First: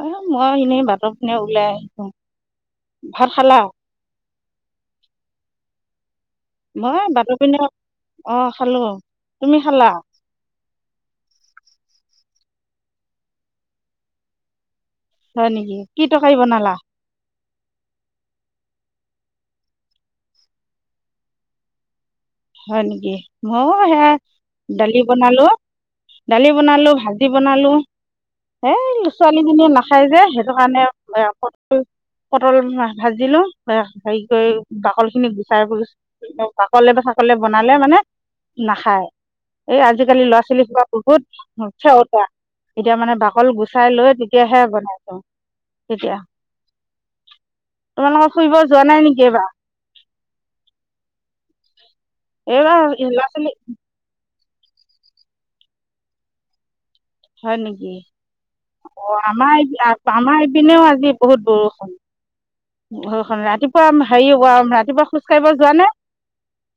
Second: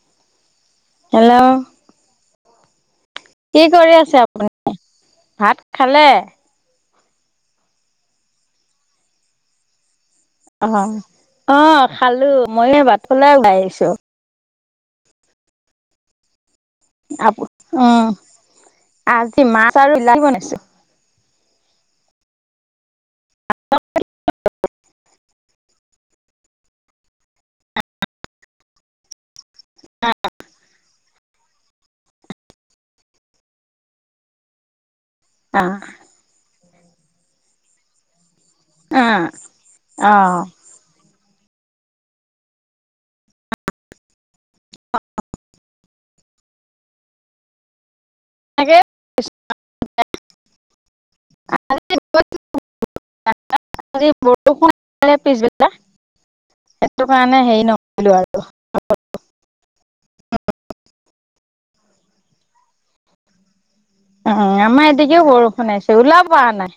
অহ মই এনেই বাতৰ হেল্ল' পিনে ওলাই আহিলোঁ। কি কৰি আছে আপুনি? ভাত খালে? মই বাতৰ পিনে, অ খালোঁ, তুমি খালা? অ অ খালোঁ, মইয়ে বাটলে ওলাই আহিছোঁ। হয় নেকি? কি টৰকাৰী বনালা? আপ উম, আজি মাছ আৰু বিলাহী বনাইছোঁ। হয় নেকি? মই সেয়া দালি বনালোঁ। দালি বনালোঁ, ভাজি বনালঁ, সেই লচ ছোৱালীজনীয়ে নাখাই যে সেইটো কাৰণে পটল ভাজিলো‍ঁ হেৰি কৰি বাকল খিনি গুচাই অ' কৰিছোঁ। বাকলে বা চাকলে বনালে মানে নাখায়, অ', এই আজিকালি ল'ৰা অ'। ছোৱালী সব বহুত [unintelligible] এতিয়া মানে বাকল গুচাই লৈ তেতিয়াহে বনাইছোঁ। তেতিয়া, তোমালোকৰ ফুৰিব তাকে যোৱা নাই নেকি এবাৰ? [unintelligible] এই হে ল'ৰা ছোৱালী আজি বৰষুণে দিলে পিছবেলা, সেইটো কাৰণে হেৰি নকৰিলো আৰু। অ আমাৰ আমাৰ ইপিনেও আজি বহুত বৰষুণ। বৰষুণ ৰাতিপ উ আমাৰ এইদিগিও বৰষুণ যোৱানে আহিছে ওলাব পৰা নাই,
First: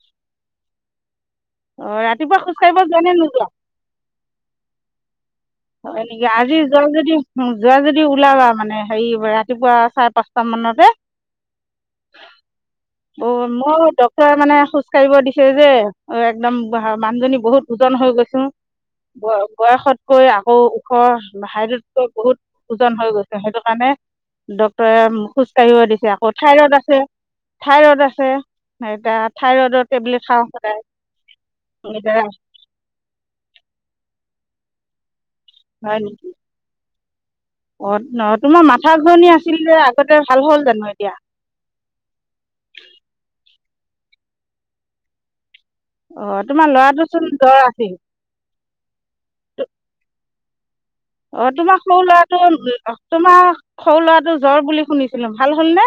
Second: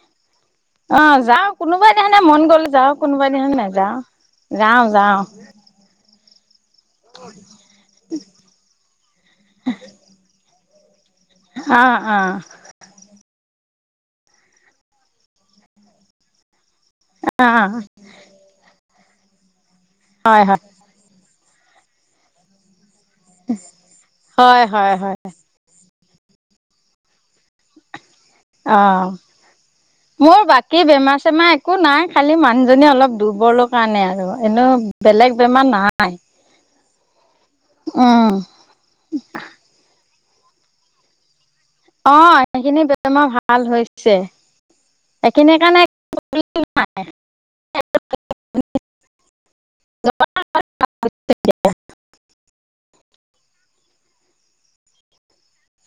অ যাওঁ। কোনোবাই অঁ দিনাখনে ৰাতিপুৱা মন গ'লে খোজকাঢ়িব যাওঁ, যোৱানে কোনোবাই নোযোৱা দিনাখন নাযাওঁ যাওঁ যাওঁ। হয় নেকি? আজি যোৱা যদি যোৱা যদি ওলাবা মানে হেৰি ৰাতিপুৱা চাৰে পাঁচটা মানতে। অঁ অঁ। অ মই ডক্টৰে মানে খোজ কাঢ়িব দিছে যে ঐ একদম মানুহজনী বহুত অ ওজন হৈ গৈছোঁ ব বয়সতকৈ হয় ওখ হাইটতকৈ বহুত ওজন হৈ গৈছে, সেইটো কাৰণে হয় ডক্টৰে হয় হয় খোজ কঢ়িব দিছে আক ঠাই ৰড আছে, ঠাই ৰড আছে। অ এতিয়া থাইৰইডৰ টেবলেট মোৰ খাওঁ সদায় বাকী বেমাৰ-চেমাৰ একো নাই, খালি মানুহজনী অলপ দুৰ্বল ল কাৰণে আৰু এনেও বেলেগ বেমাৰ নাই। অত উম নত তোমাৰ মাথা ঘূৰি আছিল যে আগতে, ভাল হ'ল জানো এতিয়া? অ সেইখিনি বেমাৰ ভাল হৈছে। এইখিনি কাণেক অ তোমাৰ ল'ৰাটো জ্বৰ চোন আছিল? [unintelligible] অ তোমাৰ সৰু ল'ৰাটো, তোমাৰ সৰু ল'ৰাটো জ্বৰ বুলি শুনিছিলো। ভাল হ'ল নে?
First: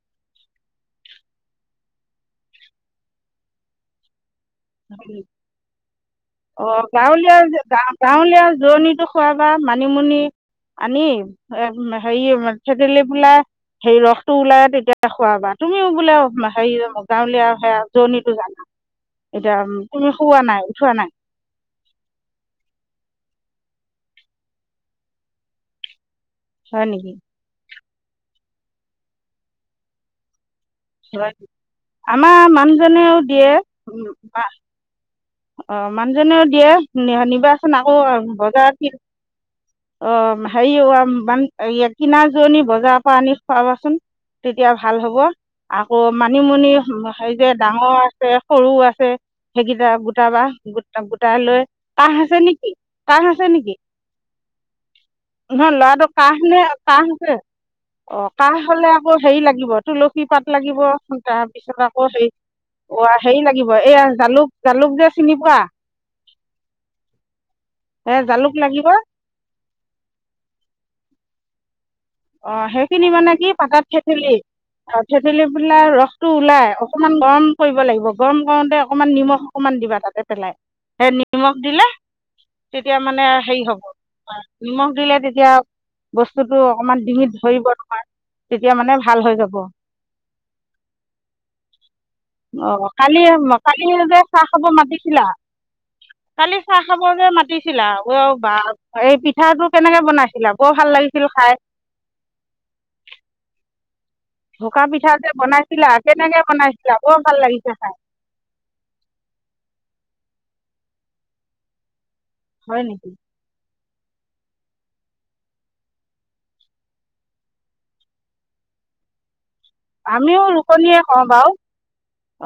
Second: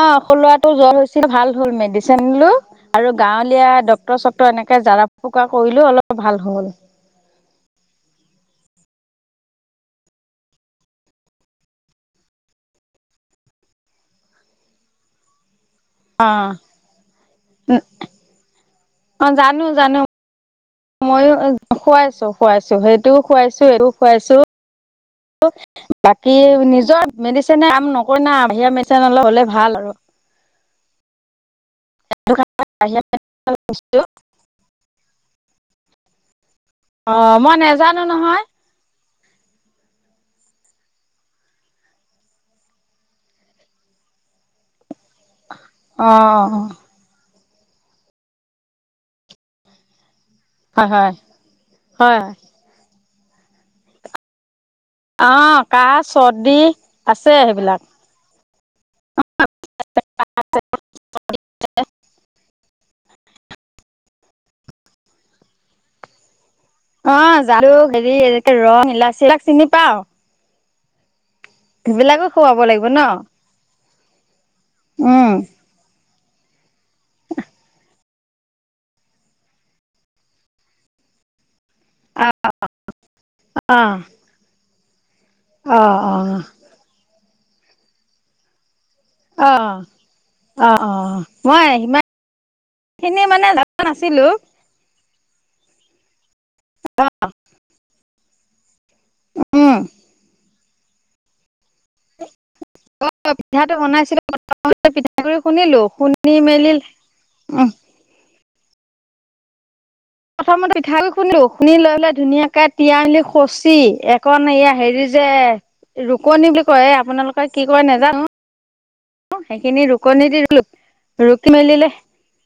অ সৰু ল'ৰাটো জ্বৰ হৈছিল ভাল হ'ল, মেদিচেন লো আৰু গাওঁলীৱা ডক চকতৰ এনেকে জৰা-ফুকা কৰিলো অলপ ভাল অ হ'ল। গাঁৱলীয়া, গাঁৱলীয়া জৰণিটো খোৱাবা, মানিমুনি। আনি, হেৰি থেঠেলি পালেই সেই ৰসটো ওলাই, তেতিয়া খোৱাবা তুমিও বোলে, অ হেৰি গাঁৱলীয়া সেইয়া জৰণটো জানা। অ এতিয়া জানো, উম, জানো তুমি খোৱা নাই উঠোৱা নাই মইয়ো খোৱাইছো, খোৱাইছো সেইটোও খোৱাইছো, এইটোও খোৱাইছো। বাকী হয় নিজৰ নেকি মেডিচিনে কাম নকৰি না? হে, মেডিচিনে হ'লে ভাল আৰু। সেইটো আমাৰ কাৰণে বাহিৰা মানুহজনেও দিয়ে, অ বা। অ মানুহজনেও দিয়ে অ' মই নিবাচোন আকৌ নেজানো নহয়। বজাৰত কি অ হেৰিয়ম বান ইয়াত কিনা আজোওনি বজাৰৰ পৰা আনি খুৱাবাচোন। তেতিয়া, ভাল হ'ব। আকৌ অ' মানিমুনি, সেই যে ডাঙৰ আছে, সৰু আছে, সেইকেইটা গোটাবা। হয় গোটটা হয়। গোটাই লৈ, কাহ হয় আছে হয় নেকি? কাহ আছে নেকি? অ' নহয়, ল'ৰাটো কাহ নে চৰ্দি কাহ আছে ছে? সেইবিলাক। অ কাহ হ'লে আক হেৰি লাগ গিব, তুলসী পাত লাগিব, তাৰপিছত আকৌ সেই অৱা হেৰি লাগিব, এইয়া জালুক, জালুক যে চিনি পোৱা? অ জালুক হেৰি, এ জালুক এনেকে লাগিব লং ইলাচী, এইবিলাক চিনি পাওঁ। সেইবিলাকো অ খুৱাব লাগিব ন। সেইখিনি মানে কি পাতত থেঠেলি, উম থেঠেলি ফিলাই ৰসটো ওলাই, অকণমান গৰম কৰিব লাগিব। গৰম কৰোঁতে অকণমান নিমখ অকণমান দিবা তাতে পেলাই। সে, নিমখ দিলে। অ' তেতিয়া মানে হেৰি, হ'ব অ' নিমখ দিলে, তেতিয়া অ' বস্তুটো অকণমান ডিঙিত ধৰিব তোমাৰ, তেতিয়া মানে ভাল হৈ যাব। অ' অ' অ' মই সিমান অ কালি খিনি মানে হেব, জনা কালি হে যে নাছিলো চাহ। খাব মাতিছিলা, কালি চাহ খাব যে মাতিছিলা অ বাব এই পিঠাটো উম কেনেকে বনাইছিলা বৰ ভাল লাগিছিল খাই। অ পিঠাটো বনাইছিলে ঢোকা প্ৰথমতে পিঠা যে পিঠাগুৰি খুন্দিলো, বনাইছিলা খুন্দি কেনেকৈ মেলি বনাইছিলা বৰ ভাল লাগিছে খাই প্ৰথমতে পিঠাগুড়ি খুন্দিলো খুন্দি লৈ পেলাই ধুনীয়াকছ হয় তিয়াই নেকি মেলি কচি একন, এইয়া হেৰি যে ৰুকনি বুলি কয়, আপোনালোকে কি কয় নে জানো? সেইখিনি ৰুকনি দি আমিও ৰুকনিয়ে কওঁ বাৰু ৰুকি মেলিলে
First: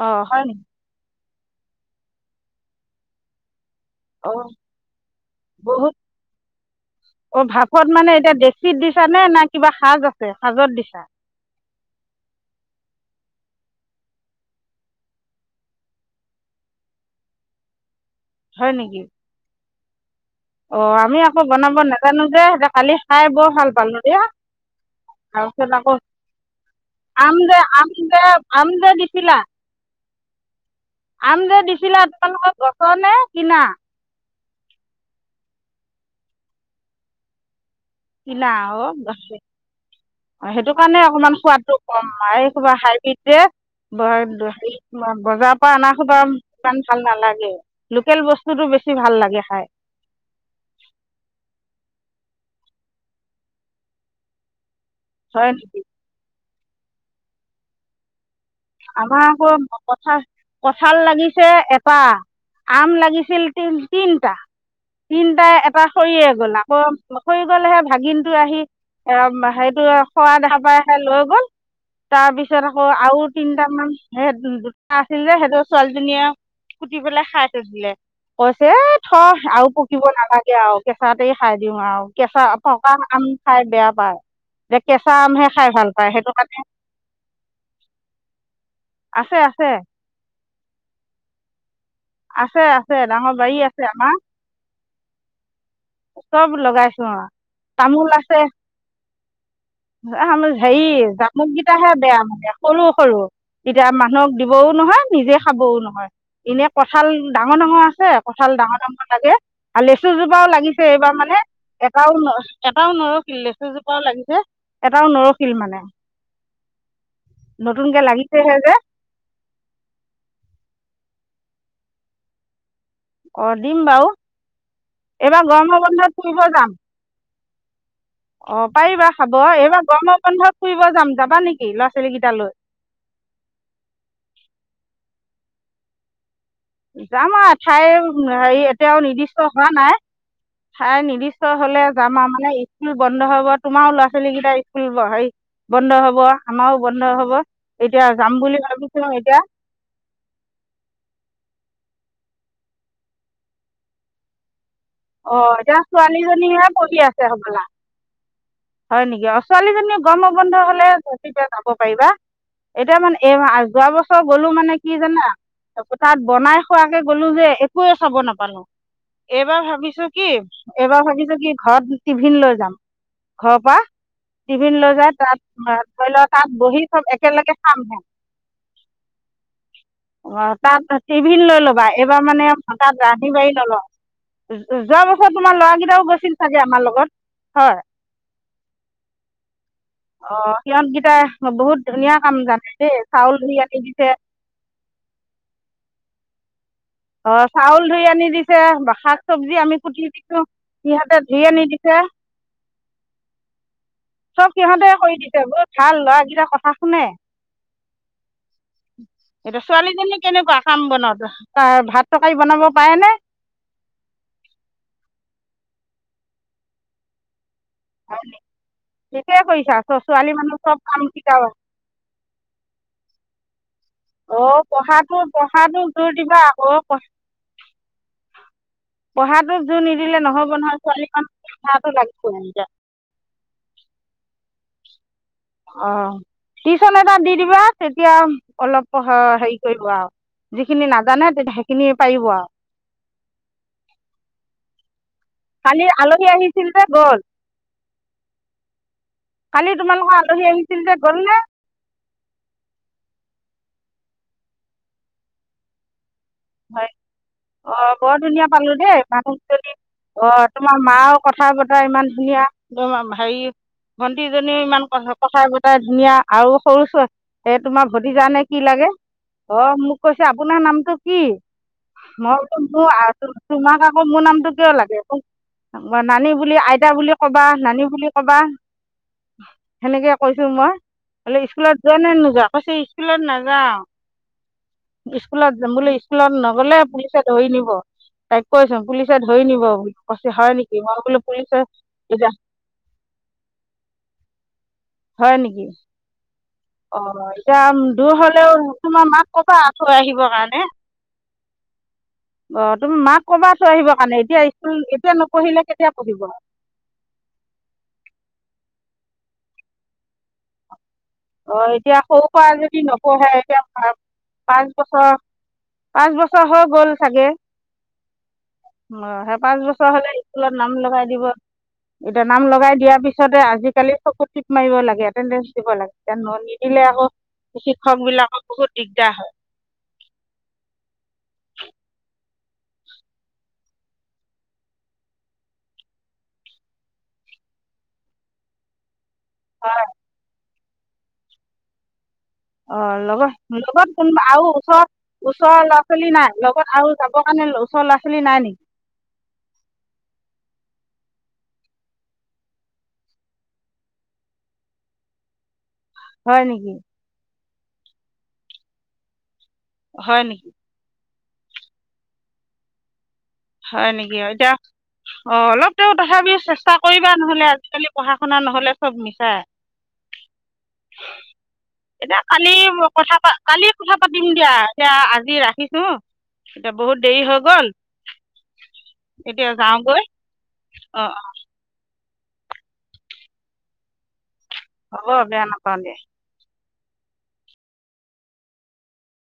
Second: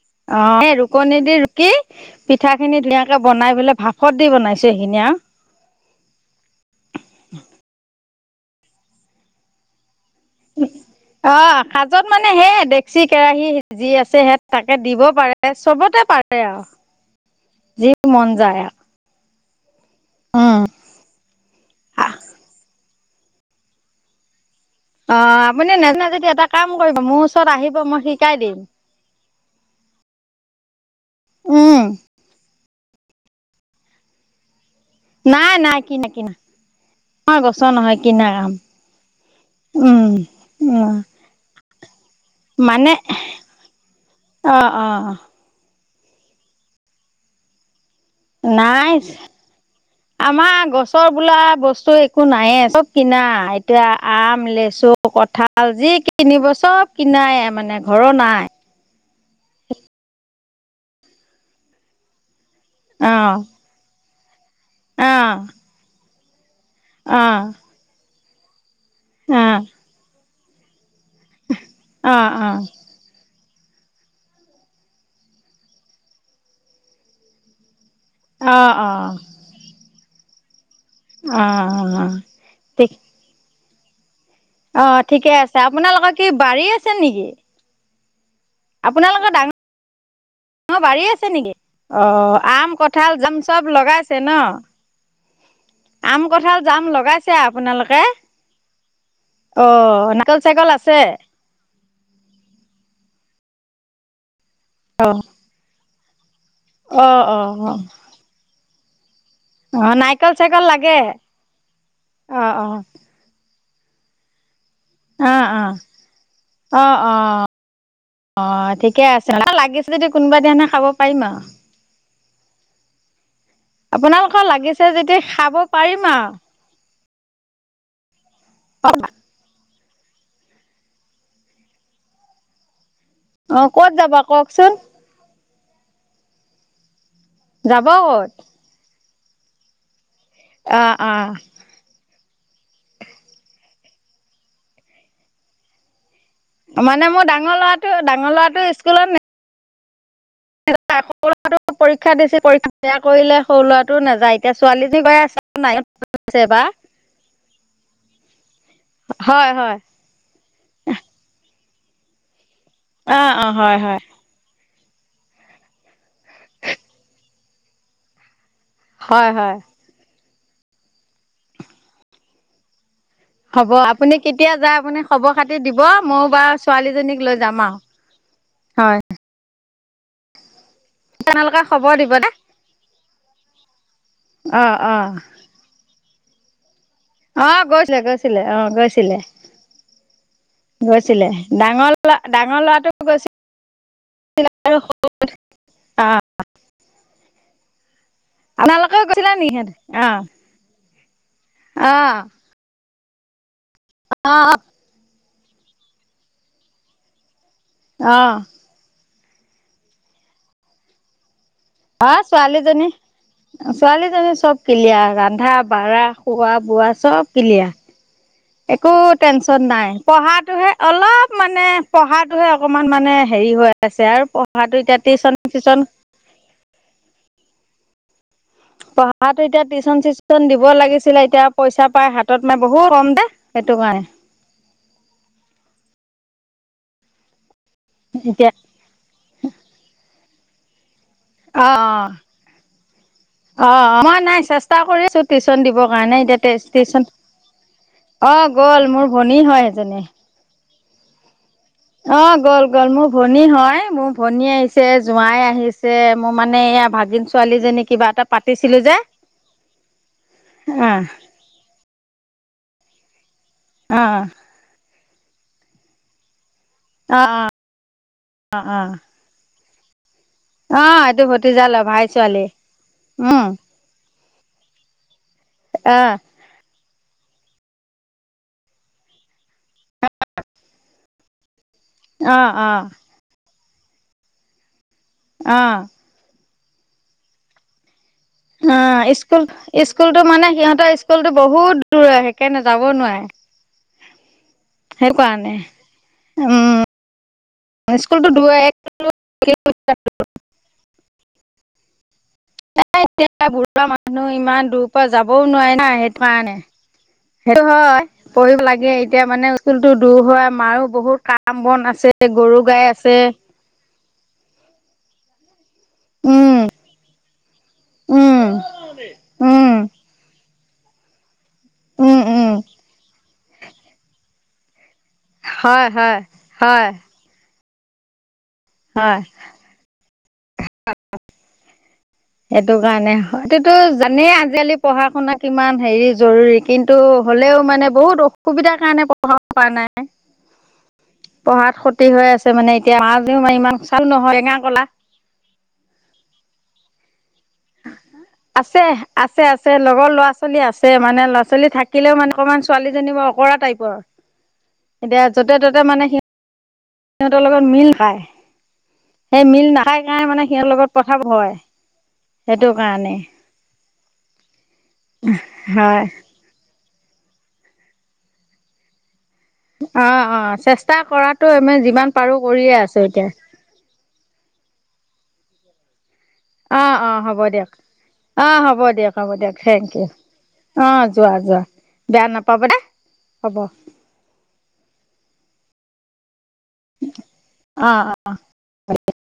অঁ হয় নি ৰুকনি দি কি, পিঠাখিনি ধুনাকে বনাই পেলাই, ভাপত দি অঁ বনাইছো সেইখিনি আ বহুত অ ভাপত মানে এতিয়া দেশীত দিছা নে না কিবা সাজ আছ সাজত দিছা? অ কাজত মানে, সেই ডেকচি, কেৰাহী যি আছে, সেই তাকে দিব পাৰ চবতে পাৰে আৰু যি মন যায় হয় আৰু উম অ, আমি আকৌ বনাব অ নাজানো যে, কালি খাই বৰ ভাল পালো দিয়া। তাৰপিছত আপুনি আকৌ নাজানে যদি এটা কাম কৰিব মোৰ আম ওচৰত যে, আহিব আম মই যে শিকাই দিম আম যে দিছিলা। আম যে উম দিছিলা, তোমালোকৰ গছৰ নে কিনা? নাই নাই কিনা কিনা, আমাৰ গছৰ নহয়। কিনা অ উম সেইটো উম কাৰণে অকমান সোৱাদটো কম এই কিবা মানে হাইব্ৰীড অ অ যে বজাৰ পৰা আনা হোপা ইমান ভাল নালাগে, লোকেল বস্তুটো নাই বেছি ভাল লাগে খাই। আমাৰ গছৰ বোলা বস্তু একো নায়ে চব কিনা এতিয়া আম, লেচু, হয় কঁঠাল নেকি? যি কিনিব চব কিনায় মানে ঘৰৰ নাই। আমাৰ আকৌ কঁঠাল কঁঠাল লাগিছে এটা। আম অ লাগিছিল তি তিনটা অ তিনটা এটা সৰিয়ে গল কৰ অ পৰিগল হে ভাগিনটো আহি এ অ সেইটো সৰা দেখা পাই হে লৈ গ'ল অ অ তাৰপিছত আকৌ আৰু তিনটামান হে দুটা আছিল যে সেইটো ছোৱালীজনীয়ে কুতি পেলাই খাই থৈ দিলে। অ অ কৈছে এ অ থ আৰু পকিব নালাগে আৰু কেঁচাতেই খাই দিওঁ অ আৰু কেঁচা পকা ঠিক আম খাই বেয়া পায়। যে অ কেঁচা ঠিকে আমহে আছে, খাই ভাল পায় আপোনালোকৰ কি সেইটো কাৰণে বাৰী আছে নেকি? আপোনালোকৰ আছে আছে ডাঙৰ বাৰী আছে নেকি? অ আছে আম আছে কঁঠাল ডাঙৰ জাম বাৰী চব আছে আমাৰ লগাইছে ন? আম চব কঁঠাল জাম লগাইছো অঁ লগাইছে আপোনালোকে তামোল আছে অ নাৰিকল আমাৰ চাৰিকল হেৰি আছে জা মুককেইটাহে বেয়া মানে সৰু সৰু এতিয়া মানুহক দিবও নহয় নিজে খাবও নহয়। এনে অ কঁঠাল অ ডাঙৰ অ ডাঙৰ আছে কঁঠাল ডাঙৰ ডাঙৰ লাগে। আৰু অ নাৰিকল লেচুজোপাও চাৰিকল লাগিছে লাগে এইবাৰ মানে এটাও ন অ অ এটাও নৰ কি লেচুজোপাও লাগিছে এটাও অ নৰখিল মানে অ অ অ নতুনকে অ লাগিছেহে যে। ঠিকে আছে, লাগিছে যদি কোনোবা দিনা খাব পাৰিম আৰু। অ দিম বাৰু আপোনালোকৰ লাগিছে যদি এইবাৰ খাব গৰমৰ পাৰিম বন্ধত আৰু ফুৰিব যাম। অ পাৰিবা খাব। এইবাৰ গৰমৰ বন্ধত ফুৰিব যাম যাবা নেকি ল'ৰা ছোৱালী কেইটালৈ? অ ক'ত যাবা কওকচোন? যাম আৰু ঠাই যাব ক'ত হেৰি এতিয়াও নিৰ্দিষ্ট হোৱা নাই। অ ঠাই অ নিৰ্দিষ্ট হলে যাম আৰু মানে স্কুল বন্ধ হব তোমাৰো ল'ৰা ছোৱালী কেইটাৰ স্কুল হেৰি বন্ধ হব। আমাৰও মানে বন্ধ মোৰ হব ডাঙৰ ল'ৰাটো এতিয়া ডাঙৰ যাম ল'ৰাটো বুলি স্কুলত ভাবিছো এতিয়া [unintelligible] পৰীক্ষা দিছে পৰীক্ষা বেয়া কৰিলে সৰু লোৱাটো নাযায় এতিয়া অঁ ছোৱালীজনী এতিয়া নাইনত পঢ়িছে এইবাৰ। ছোৱালীজনীহে পঢ়ি আছে হ'বলা হয় নেকি, অ ছোৱালীজনীয়ে গৰমৰ বন্ধ হলে তেতিয়া যাব পাৰিবা। এতিয়া মানে অ এই অ মাহ হয় যোৱা হয় বছৰ গলো মানে কি জানা তাত বনাই খোৱাকে গ'লো যে একোৱে চাব নাপালো। হয় হয় এইবাৰ ভাবিছো কি এইবাৰ ভাবিছো কি ঘৰত টিফিন লৈ যাম। ঘৰৰ হ'ব পৰা আপুনি কেতিয়া টিফিন যায় লৈ আপুনি খবৰ তাত খাতি দিব। ধৰি ম‌ইও লওক তাত বাৰু বহি চব ছোৱালীজনীক লৈ একেলগে যাম আৰু। খামহে হয়। অ তাত টিভিন লৈ আপোনালোকে লবা খবৰ দিব এবাৰ দে মানে তাত ৰান্ধি বাঢ়ি নল‌ও অ অ যোৱা বছৰ তোমাৰ ল'ৰাকেইটাও গৈছিল চাগে আমাৰ লগত। অ', হয় গৈছিলে গৈছিলে অ', গৈছিলে। অ', সিহঁতকেইটাই গৈছিলে বহুত ডাঙৰ ধুনীয়া ল'ৰা কাম ডাঙৰ জানে ল'ৰাটো দেই চাউল গৈছিলে ধুই আনি দিছে। [unintelligible] অ'। অ', চাউল ধুই আনি দিছে বা আপোনালোকেও শাক গৈছিলে নি চব্জি সিহঁতে আমি কুটি অ দিছো। সিহঁতে ধুই আনি অ দিছে। অ চব সিহঁতে কৰি দিছে বহুত ভাল ল'ৰা কেইটা কথা শুনে। অ'। এতিয়া ছোৱালীজনী কেনেকুৱা কাম বনত তাই অ ভাত তৰকাৰি বনাব ছোৱালীজনী পাৰে নে? ছোৱালীজনী চব কিলিয়াৰ ৰন্ধা বঢ়া খোৱা বোৱা চব কিলিয়াৰ। [unintelligible] একো ঠিকে টেনশ্যন কৰিছা নাই, ছোৱালী মানুহ পঢ়াটোহে চব কাম অলপ শিকাব মানে পঢ়াটোহে অকনমান মানে হেৰি হৈ আছে আৰু পঢ়াটো এতিয়া টিউশন চিচন কিবা আকৌ ক পঢ়াটো এতিয়া টিউশন চিউশন দিব নহয় ছোৱালী লাগিছিলে এতিয়া মানুহ পইচা পঢ়াটো পাই হাতত লাগিবই মান এতিয়া বহুত কম দে। সেইটো কাৰণে। অ', টিউশন এটা দি দিবা তেতিয়া এতিয়া অলপ পঢ়া হেৰি কৰিব আৰু যিখিনি নাজানে তেতিয়া অ', সেইখিনি পাৰিব আৰু অ', অ', মই নাই চেষ চেষ্টা কৰিছো টিউশন কালি দিবৰ কাৰণে আলহী এতিয়া আহিছিল টেশ যে টিউশন গ'ল অ', গ'ল মোৰ ভনী হয় এজনী। এই সেই আহিছিল যে গ'ল নে? অ', গ'ল গ'ল মোৰ ভনী হয়, মোৰ ভনী আহিছে, জোৱাই আহিছ যে মোৰ মানে এয়া হয় ভাগিন ছোৱালীজনী অঁ কিবা এটা পাতিছিলো যে। অ', তোমাৰ অ মাও কথা বতৰা ইমান ধুনীয়া হেৰি অ ভন্টি জন নীও ইমান ক কথাই বতাই ধুনীয়া আৰু সৰু অ ছোৱালী তোমাৰ ভতিজা নে কি অ অ অ লাগে। অ', মোক কৈছে আপোনাৰ অ নামটো কি? এইটো ভতিজা লভাই মই ছোৱালী কৈছোঁ আগত উম চুমা খায়। মোৰ নামটো কিয় লাগে মোক মই আহ নানী বুলি আইতা বুলি ক'বা, নানী বুলি ক'বা, সেনেকে কৈছো মই। বোলে স্কুলত যোৱা নে অ নোযোৱা অ কৈছে স্কুলত নাযাওঁ। স্কুলত অ যাম বুলি স্কুলত নগ'লে পুলিচ ধৰি নিব। তাইক কৈছো অ পুলিচে ধৰি স্কুল নিব স্কুলতো কৈছে মানে হয় নেকি সিহঁতৰ মই বোলো স্কুলতো পুলিচে বহুত দূৰ এতিয়া সেইকাৰে নে যাবওঁ নোৱাৰে। শেষ হোৱা নাই। অ', এতিয়া দূৰ হ'লেও তোমাৰ মাক ক'বা থৈ আহিবৰ কাৰণে। অঁ [inaudible] তুমি এই মাক এতিয়া ক'বা থৈ বুঢ়ৱা আহিবৰ কাৰণে মানুহ এতিয়া ইমান স্কুল দূৰ পৰা এতিয়া যাবওঁ নপঢ়িলে নোৱাৰে না কেতিয়া পঢ়িব সেইটো কাৰণে। সেইটো হয়, পঢ়িব লাগে এতিয়া মানে স্কুলটো দূৰ হয় মাৰো বহুত কাম অ', বন এতিয়া আছে সৰুৰ পৰা গৰু যদি গাই আছে নপঢ়ে এতিয়া পাঁচ বছৰ পাঁচ বছৰ উম হৈ গ'ল চাগে উম অ', সেই পাঁচ উম বছৰ হ'লে স্কুলত নাম লগাই দিব, উম এতিয়া নাম উম লগাই দিয়াৰ পিছতে আজিকালি চকু টিপ মাৰিব লাগে। এটেন্ডেঞ্চ দিব হয় লাগে হয় ন', নিদিলে হয় আকৌ শিক্ষক বিলাকৰ বহুত দিগদাৰ হয়। [unintelligible] সেইটো কাৰণে এইটোতো জানেই আজিকালি পঢ়া-শুনা কিমান হেৰি জৰুৰী। কিন্তু হ'লেও মানে বহুত অসুবিধাৰ কাৰণে পঢ়া হোৱা নাই পঢ়াত ক্ষতি হৈ আছে। ত মানে অঁ এতিয়া লগত মাজেও মানে ইমান লগত চাল কোনোবা নহয় আৰু টেঙা কলা। ওচৰত ওচৰৰ ল'ৰা ছোৱালী নাই লগত আৰু যাবৰ কাৰণে ওচৰ ল'ৰা ছোৱালী নাই নেকি? আছে আছে আছে লগৰ ল'ৰা ছোৱালী আছে মানে ল'ৰা ছোৱালী থাকিলেও মানে অকণমান ছোৱালীজনী বা অঁকৰা টাইপৰ। এতিয়া য'তে ত'তে মানে সি। হয় নেকি? সিহঁতৰ লগত মিল খায়। সেই মিল নাখাই হয় কাৰণে মানে নেকি সিহঁৰ লগত কতাত হয় সেইটো কাৰণে। হয় নেকি অ এতিয়া অ অলপ তেওঁ হয় তথাপিও চেষ্টা। কৰিবা নহ'লে আজিকালি পঢ়া শুনা নহ'লে চব মিছাই। অ অ চেষ্টা কৰাটো আমি যিমান এতিয়া পাৰো কালি কৰিয়ে আছো কথা এতিয়া। পা কালি কথা পাতিম দিয়া দিয়া আজি ৰাখিছো হুম। অ অ হ'ব দিয়ক অ হ'ব। দিয়ক হ'ব এতিয়া দিয়ক থেংক যাওঁগৈ ইউ অঁ অ' যোৱা যোৱা বেয়া নাপাব দা হ'ব। হ'ব বেয়া নাপাওঁ আমি। অ অ ভালেই।